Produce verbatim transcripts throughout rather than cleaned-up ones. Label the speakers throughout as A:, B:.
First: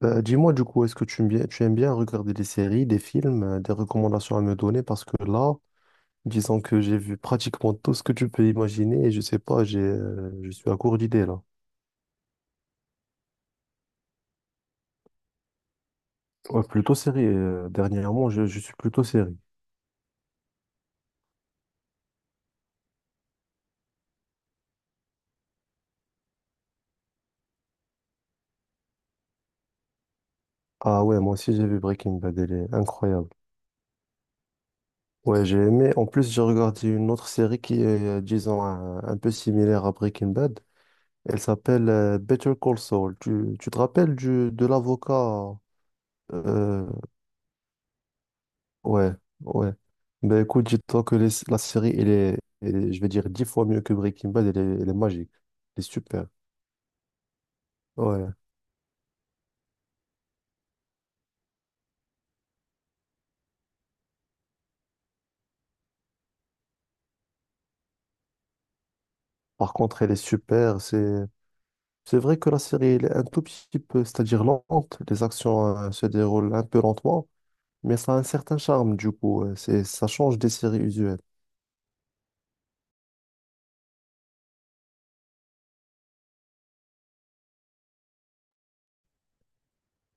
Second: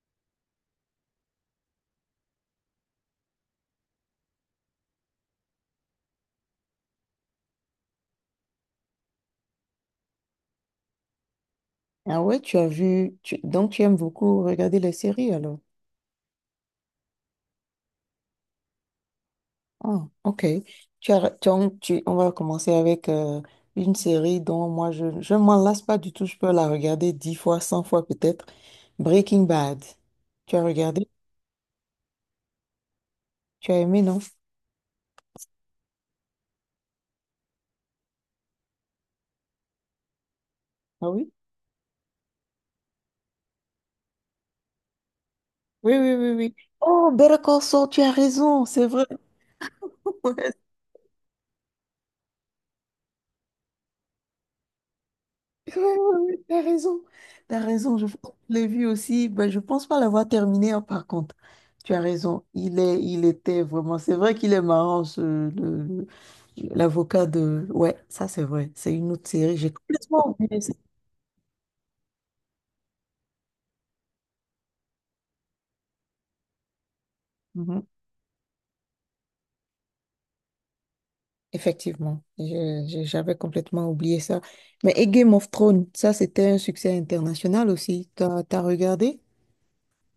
A: Bah, dis-moi du coup, est-ce que tu aimes bien, tu aimes bien regarder des séries, des films, euh, des recommandations à me donner? Parce que là, disons que j'ai vu pratiquement tout ce que tu peux imaginer et je sais pas, j'ai, euh, je suis à court d'idées là.
B: Ah ouais, tu as vu, tu- donc tu aimes beaucoup regarder les séries alors.
A: Ouais, plutôt série. Euh, dernièrement, je, je suis plutôt série.
B: Ah, ok. Tu as, tu en- tu- on va commencer avec euh, une série dont moi je ne m'en lasse pas du tout. Je peux la regarder dix fois, cent fois peut-être. Breaking Bad. Tu as
A: Ah
B: regardé?
A: ouais, moi aussi j'ai vu Breaking Bad, elle est incroyable.
B: Tu as aimé, non?
A: Ouais, j'ai aimé. En plus, j'ai regardé une autre série qui est, euh, disons, un, un peu similaire à Breaking Bad.
B: Ah oui?
A: Elle s'appelle euh, Better Call Saul. Tu, tu te rappelles du, de l'avocat?
B: Oui, oui, oui, oui.
A: euh,
B: Oh, Better Call Saul, tu as raison, c'est vrai.
A: Ouais, ouais. Ben écoute, dis-toi que les- la série, elle est, elle est- je vais dire, dix fois mieux que Breaking Bad, elle est, elle est magique.
B: Ouais,
A: Elle est
B: ouais,
A: super.
B: ouais, ouais, t'as raison, t'as raison. Je, pense
A: Ouais.
B: que je l'ai vu aussi. Ben, je pense pas l'avoir terminé, hein, par contre. Tu as raison. Il est, il était vraiment. C'est vrai qu'il est marrant, ce, le- le- l'avocat de. Ouais, ça c'est vrai. C'est une autre série. J'ai
A: Par contre, elle est
B: complètement oublié ça.
A: super. C'est, c'est vrai que la série, elle est un tout petit peu, c'est-à-dire lente. Les actions, euh, se déroulent un peu lentement,
B: Mhm.
A: mais ça a un certain charme, du coup. Euh, C'est, ça change des séries usuelles.
B: Effectivement, Je- je- j'avais complètement oublié ça. Mais et Game of Thrones, ça c'était un succès international aussi. T'as, t'as regardé?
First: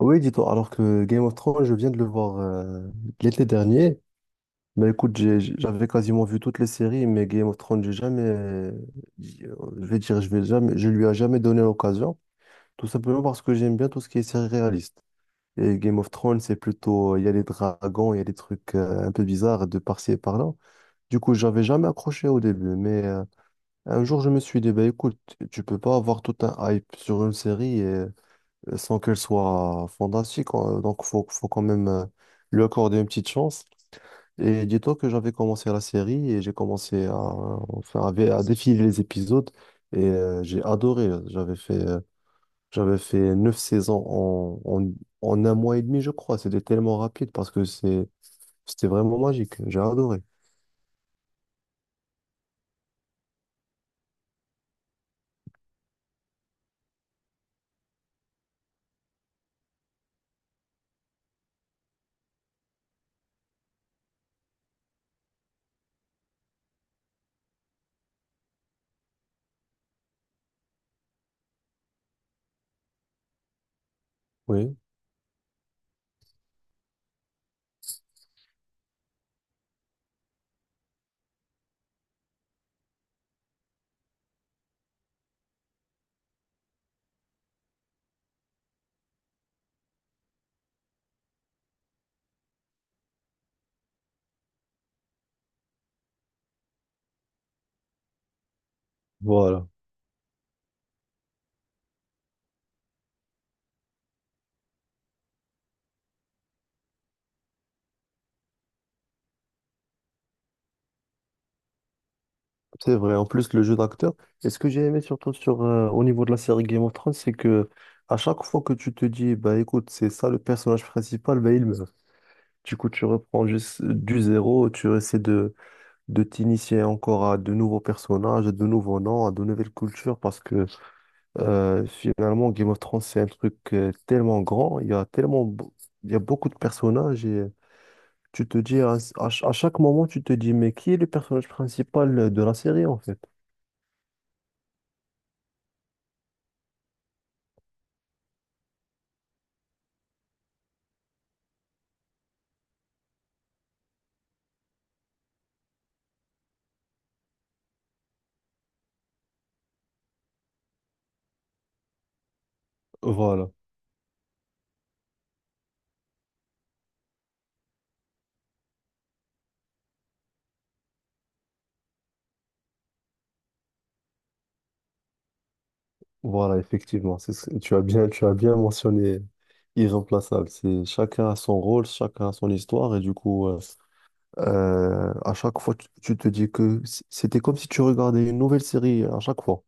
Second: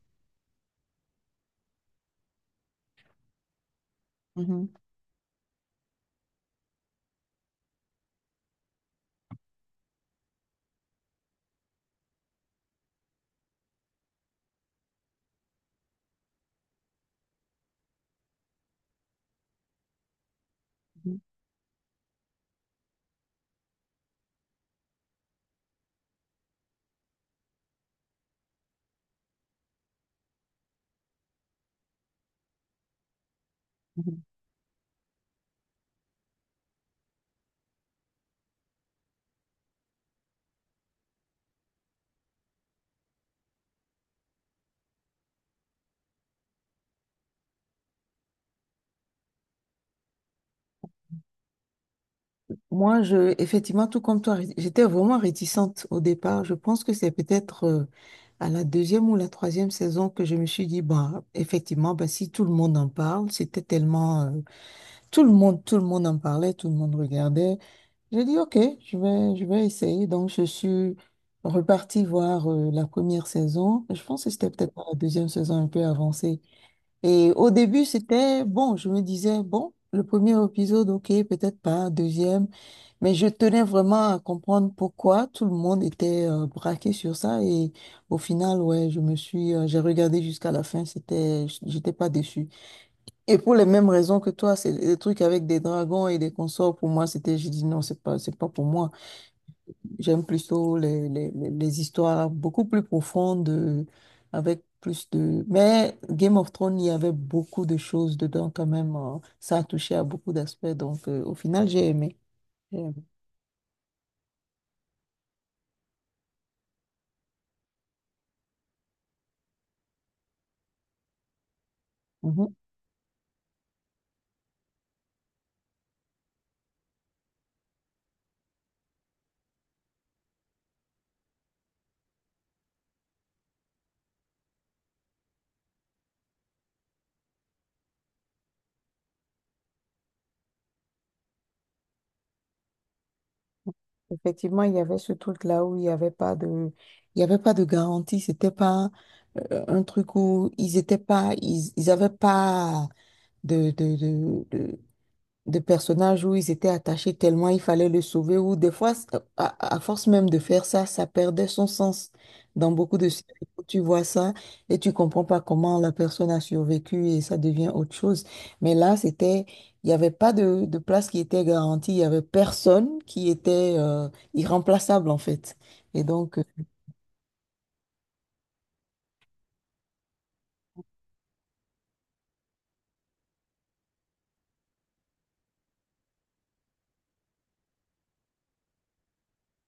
A: Oui, dis-toi, alors que Game of Thrones, je viens de le voir, euh, l'été dernier.
B: Mhm.
A: Bah écoute, j'ai- j'ai- j'avais quasiment vu toutes les séries, mais Game of Thrones, j'ai jamais, j'ai- je vais dire, je vais jamais, je lui ai jamais donné l'occasion, tout simplement parce que j'aime bien tout ce qui est série réaliste. Et Game of Thrones, c'est plutôt, il y a des dragons, il y a des trucs euh, un peu bizarres de par-ci et par-là. Du coup, j'avais jamais accroché au début, mais euh, un jour, je me suis dit, bah écoute, tu peux pas avoir tout un hype sur une série euh, sans qu'elle soit fantastique, euh, donc faut, faut quand même euh, lui accorder une petite chance.
B: Mhm.
A: Et dis-toi que j'avais commencé la série et j'ai commencé à, enfin, à, à défiler les épisodes et euh, j'ai adoré. J'avais fait, euh, j'avais fait neuf saisons en, en, en un mois et demi, je crois. C'était tellement rapide parce que c'est, c'était vraiment magique. J'ai adoré.
B: Moi, je, effectivement, tout comme toi, j'étais vraiment réticente au départ. Je pense que c'est peut-être euh, à la deuxième ou la troisième saison que je me suis dit, bah, effectivement, bah, si tout le monde en parle, c'était tellement, euh, tout le monde, tout le monde en parlait, tout le monde regardait. J'ai dit, OK, je vais, je vais essayer. Donc, je suis repartie voir euh, la première saison. Je pense que c'était peut-être
A: Oui,
B: la deuxième saison un peu avancée. Et au début, c'était bon. Je me disais, bon, le premier épisode, OK, peut-être pas. Deuxième. Mais je tenais vraiment à comprendre pourquoi tout le monde était euh, braqué sur ça et au final, ouais, je me suis, euh, j'ai regardé jusqu'à la fin, c'était, j'étais pas déçu. Et pour les mêmes raisons que toi, c'est des trucs avec des dragons et des consorts, pour moi, c'était, j'ai dit non, c'est pas, c'est pas pour moi.
A: voilà.
B: J'aime plutôt les, les, les les histoires beaucoup plus profondes, euh, avec plus de… Mais Game of Thrones, il y avait beaucoup de choses dedans quand même, euh, ça a touché à beaucoup d'aspects, donc euh, au final, j'ai aimé. J'ai
A: C'est
B: aimé.
A: vrai, en plus le jeu d'acteur. Et ce que j'ai aimé surtout sur, euh, au niveau de la série Game of Thrones, c'est que à chaque fois que tu te dis, bah écoute, c'est ça le personnage principal, bah il meurt.
B: Mhm.
A: Du coup, tu reprends juste du zéro, tu essaies de, de t'initier encore à de nouveaux personnages, à de nouveaux noms, à de nouvelles cultures, parce que euh, finalement, Game of Thrones, c'est un truc euh, tellement grand, il y a tellement, beau- il y a beaucoup de personnages et tu te dis, à à ch- à chaque moment, tu te dis, mais qui est le personnage principal de la série en fait?
B: Effectivement, il y avait ce truc-là où il n'y avait pas de, il y avait pas de garantie. C'était pas euh, un truc où ils étaient pas, ils, ils avaient pas de, de, de, de personnages où ils étaient attachés tellement il fallait le sauver, ou des fois, c- à, à force même de faire ça, ça perdait son sens. Dans beaucoup de séries,
A: Voilà.
B: où tu vois ça et tu comprends pas comment la personne a survécu et ça devient autre chose. Mais là, c'était, il n'y avait pas de, de place qui était garantie, il y avait personne qui était euh, irremplaçable en fait. Et donc, euh,
A: Voilà, effectivement, c'est ce- tu as bien, tu as bien mentionné irremplaçable. C'est chacun a son rôle, chacun a son histoire, et du coup, euh, euh, à chaque fois, tu, tu te dis que c- c'était comme si tu regardais une nouvelle série euh, à chaque fois.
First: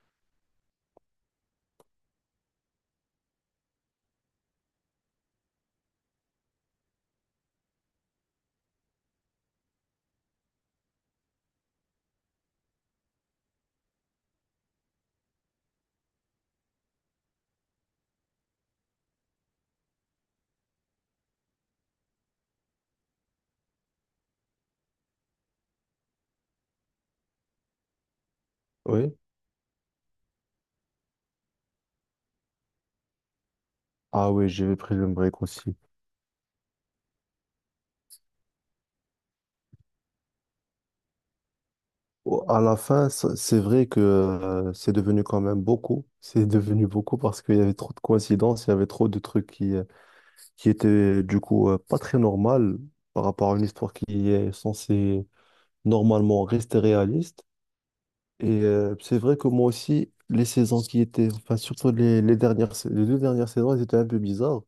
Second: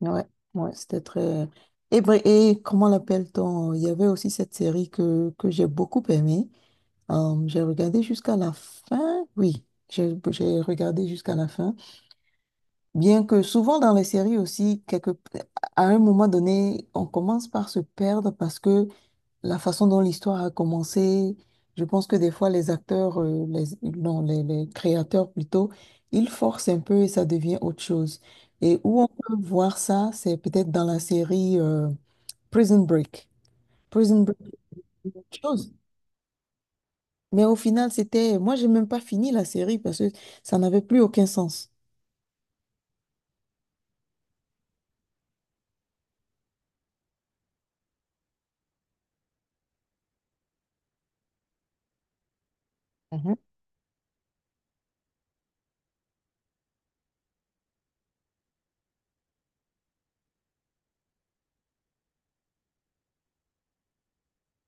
B: ouais, ouais, c'était très… Et, br- et comment l'appelle-t-on? Il y avait aussi cette série que, que j'ai beaucoup aimée. Euh, j'ai regardé jusqu'à la fin, oui, j'ai j'ai regardé jusqu'à la fin. Bien que souvent dans les séries aussi, quelque, à un moment donné, on commence par se perdre parce que la façon dont l'histoire a commencé, je pense que des fois les acteurs, euh, les, non, les, les créateurs plutôt, ils forcent un peu et ça devient autre chose. Et où on
A: Oui.
B: peut voir ça, c'est peut-être dans la série euh, Prison Break. Prison
A: Ah
B: Break,
A: oui, j'ai pris le
B: c'est autre
A: break
B: chose.
A: aussi.
B: Mais au final, c'était… Moi, j'ai même pas fini la série parce que ça n'avait plus aucun sens.
A: Au- À la fin, c- c'est vrai que euh, c'est devenu quand même beaucoup. C'est devenu beaucoup parce qu'il y avait trop de coïncidences, il y avait trop de trucs qui, euh, qui étaient du coup euh, pas très normales par
B: Mhm.
A: rapport à une histoire qui est censée normalement rester réaliste. Et euh, c'est vrai que moi aussi, les saisons qui étaient, enfin surtout les, les dernières, sa- les deux dernières saisons, elles étaient un peu bizarres.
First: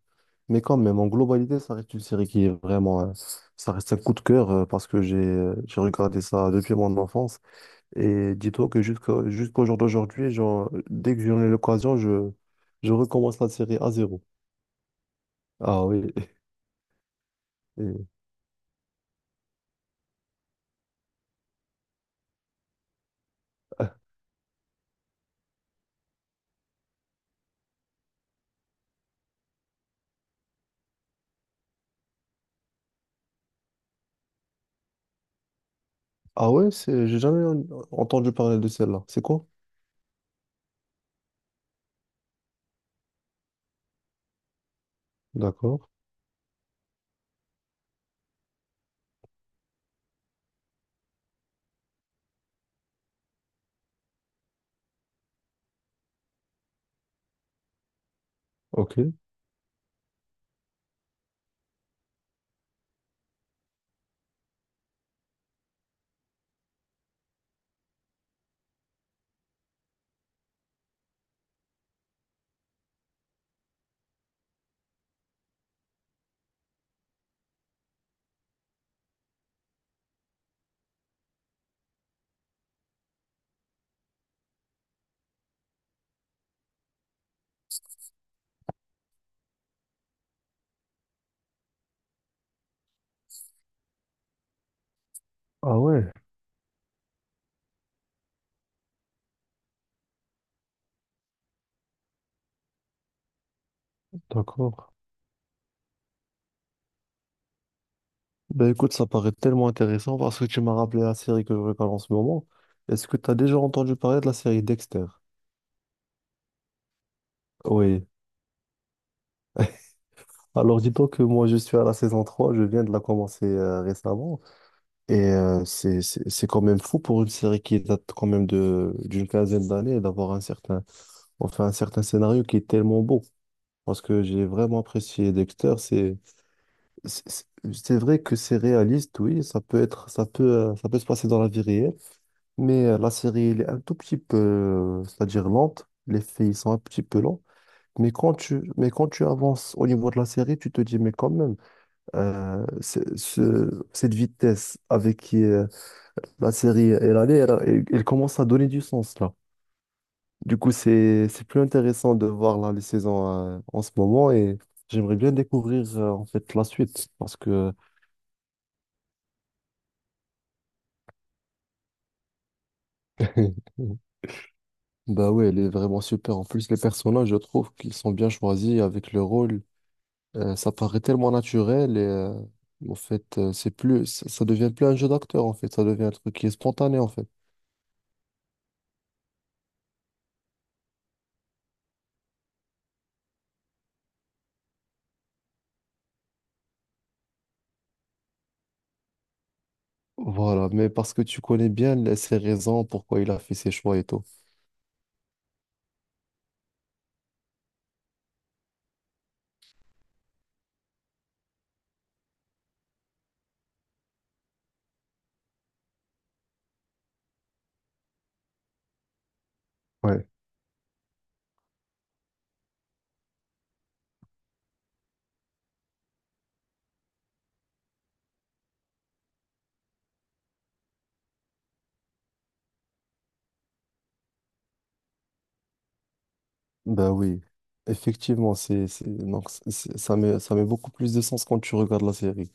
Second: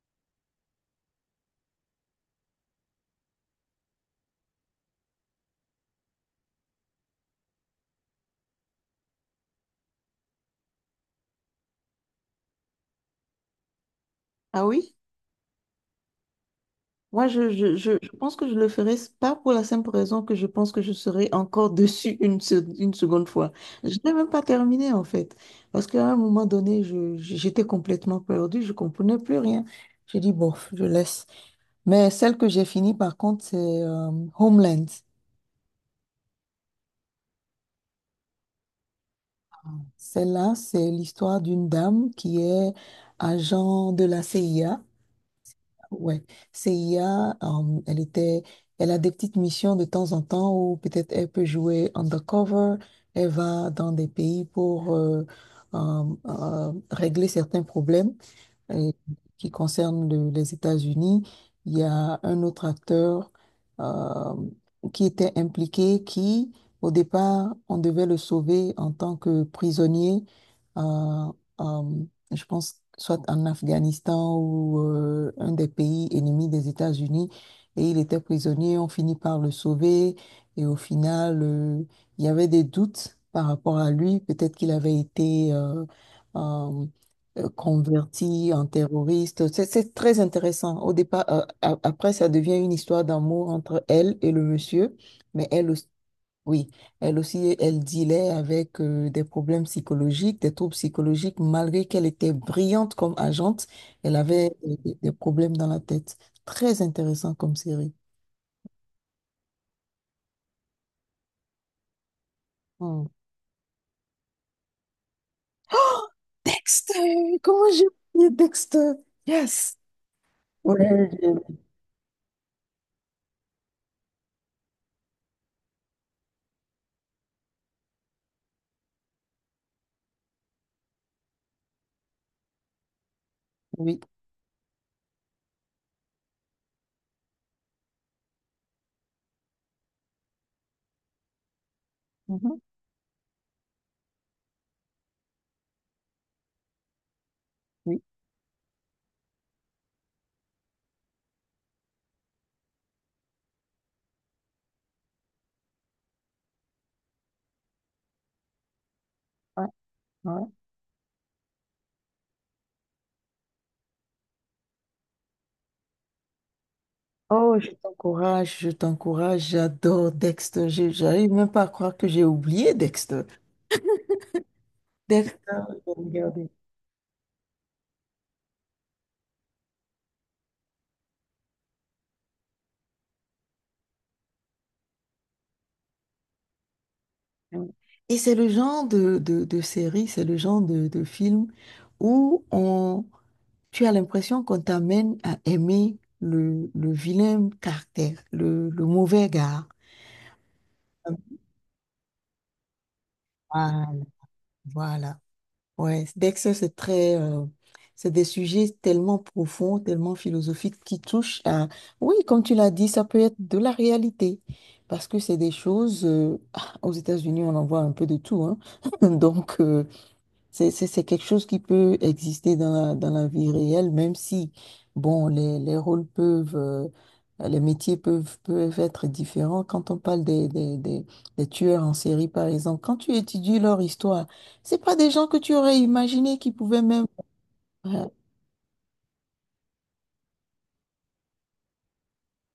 A: Mais quand même, en globalité, ça reste une série qui est vraiment, euh, ça reste un coup de cœur euh, parce que j'ai, euh, j'ai regardé ça depuis mon enfance. Et dis-toi que jusqu'à jusqu'au jour d'aujourd'hui, genre, dès que j'en ai l'occasion, je, je recommence la série à zéro.
B: Ah oui?
A: Ah oui.
B: Moi, je, je, je,
A: Et-
B: je pense que je le ferai s- pas pour la simple raison que je pense que je serai encore dessus une, se- une seconde fois. Je n'ai même pas terminé, en fait. Parce qu'à un moment donné, je, j'étais complètement perdue, je comprenais plus rien. J'ai dit, bon, je laisse. Mais celle que j'ai finie, par contre, c'est euh, Homeland.
A: Ah ouais, c'est, j'ai jamais en- entendu parler de celle-là. C'est quoi?
B: Celle-là, c'est l'histoire d'une dame qui est agent de la C I A.
A: D'accord.
B: Ouais, C I A, euh, elle était, elle a des petites missions de temps en temps où peut-être elle peut jouer undercover, elle va dans des pays pour euh, euh, euh, régler certains problèmes euh,
A: Ok.
B: qui concerne le- les États-Unis. Il y a un autre acteur euh, qui était impliqué, qui, au départ, on devait le sauver en tant que prisonnier, euh, euh, je pense, soit en Afghanistan ou euh, un des pays ennemis des États-Unis. Et il était prisonnier, on finit par le sauver. Et au final, euh, il y avait des doutes par rapport à lui. Peut-être qu'il avait été… euh, euh, euh, converti en terroriste. C'est c'est très intéressant. Au départ, euh, a- après, ça devient une histoire d'amour entre elle et le monsieur, mais elle
A: Ah
B: aussi,
A: ouais,
B: oui, elle aussi, elle dealait avec euh, des problèmes psychologiques, des troubles psychologiques, malgré qu'elle était brillante comme agente, elle avait
A: d'accord.
B: euh, des, des problèmes dans la tête. Très intéressant comme série.
A: Ben écoute, ça paraît tellement intéressant parce que tu m'as rappelé la série que je regarde en ce moment.
B: Hmm.
A: Est-ce que tu as déjà entendu parler de la série Dexter?
B: Oh, Dexter, comment j'ai
A: Oui.
B: oublié Dexter? Yes.
A: Alors dis-toi
B: Ouais,
A: que moi je
B: j'ai-
A: suis à la saison trois. Je viens de la commencer euh, récemment. Et euh, c'est c'est- c'est quand même fou pour une série qui date quand même de d'une quinzaine d'années d'avoir un certain enfin un certain scénario qui est tellement beau.
B: oui.
A: Parce que j'ai vraiment apprécié Dexter. C'est c'est c'est- c'est vrai que c'est réaliste, oui. Ça peut être ça peut euh, ça peut se passer dans la vie réelle,
B: Mhm.
A: mais euh, la série elle est un tout petit peu euh, c'est-à-dire lente. Les faits ils sont un petit peu lents.
B: Oui.
A: Mais quand tu mais quand tu avances au niveau de la série, tu te dis mais quand même euh, c'est- ce- cette vitesse avec qui euh, la série, elle allait, elle, elle- elle commence à donner du sens là.
B: Ouais. Ouais.
A: Du coup, c'est c'est plus intéressant de voir là les saisons euh, en ce moment et j'aimerais bien découvrir euh, en fait la suite parce
B: Oh, je
A: que
B: t'encourage, je t'encourage, j'adore Dexter. Je- J'arrive même pas à croire que j'ai oublié Dexter.
A: bah ouais, elle
B: Dexter,
A: est
B: je vais
A: vraiment super. En
B: regarder.
A: plus, les personnages, je trouve qu'ils sont bien choisis avec le rôle. Euh, ça paraît tellement naturel et euh, en fait, euh, c'est plus ça, ça devient plus un jeu d'acteur en fait, ça devient un truc qui est spontané en fait.
B: Et c'est le genre de, de, de série, c'est le genre de, de film où on, tu as l'impression qu'on t'amène à aimer le, le vilain caractère, le, le mauvais gars.
A: Voilà, mais parce que tu connais bien les- ses raisons, pourquoi il a fait ses
B: Ah,
A: choix et tout.
B: voilà. Ouais, Dexter, c'est très, euh, c'est des sujets tellement profonds, tellement philosophiques qui touchent à, oui, comme tu l'as dit, ça peut être de la réalité, parce que c'est des choses, euh, ah, aux États-Unis, on en voit un peu de tout, hein. Donc, euh,
A: Ouais.
B: c'est, c'est, c'est quelque chose qui peut exister dans la, dans la vie réelle, même si, bon, les, les rôles peuvent, euh, les métiers peuvent, peuvent être différents. Quand on parle des, des, des, des tueurs en série, par exemple, quand tu étudies leur histoire, c'est pas des gens que tu aurais imaginé qui pouvaient même…
A: Bah oui,
B: Ouais,
A: effectivement, c'est, c'est- donc, c'est- c'est- ça met, ça met beaucoup plus de sens quand tu regardes la série.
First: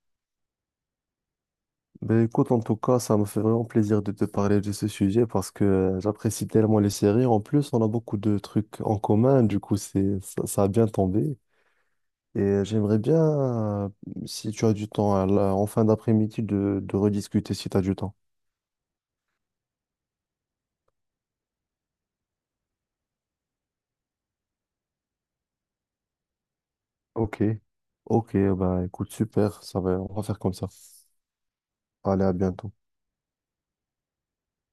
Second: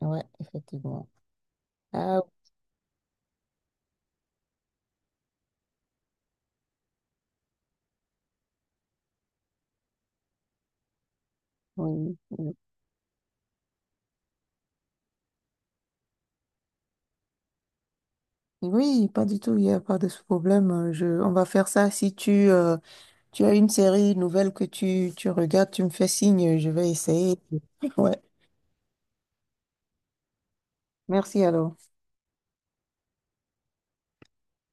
B: ouais, effectivement. Ah
A: Ben écoute, en tout cas, ça me fait vraiment plaisir de te parler de ce sujet parce que euh, j'apprécie tellement les séries. En plus, on a beaucoup de trucs en commun, du coup, c'est, ça, ça a bien tombé.
B: oui.
A: Et
B: Oui,
A: euh, j'aimerais bien, euh, si tu as du temps, à la- en fin d'après-midi, de, de rediscuter si tu as du temps.
B: oui, pas du tout, il n'y a pas de ce problème. Euh, Je, on va faire ça. Si tu, euh, tu as une série nouvelle que tu, tu regardes, tu me fais signe, je vais essayer.
A: Ok.
B: Ouais.
A: Ok, bah écoute, super, ça va, on va faire comme ça.
B: Merci alors.
A: Allez, à bientôt.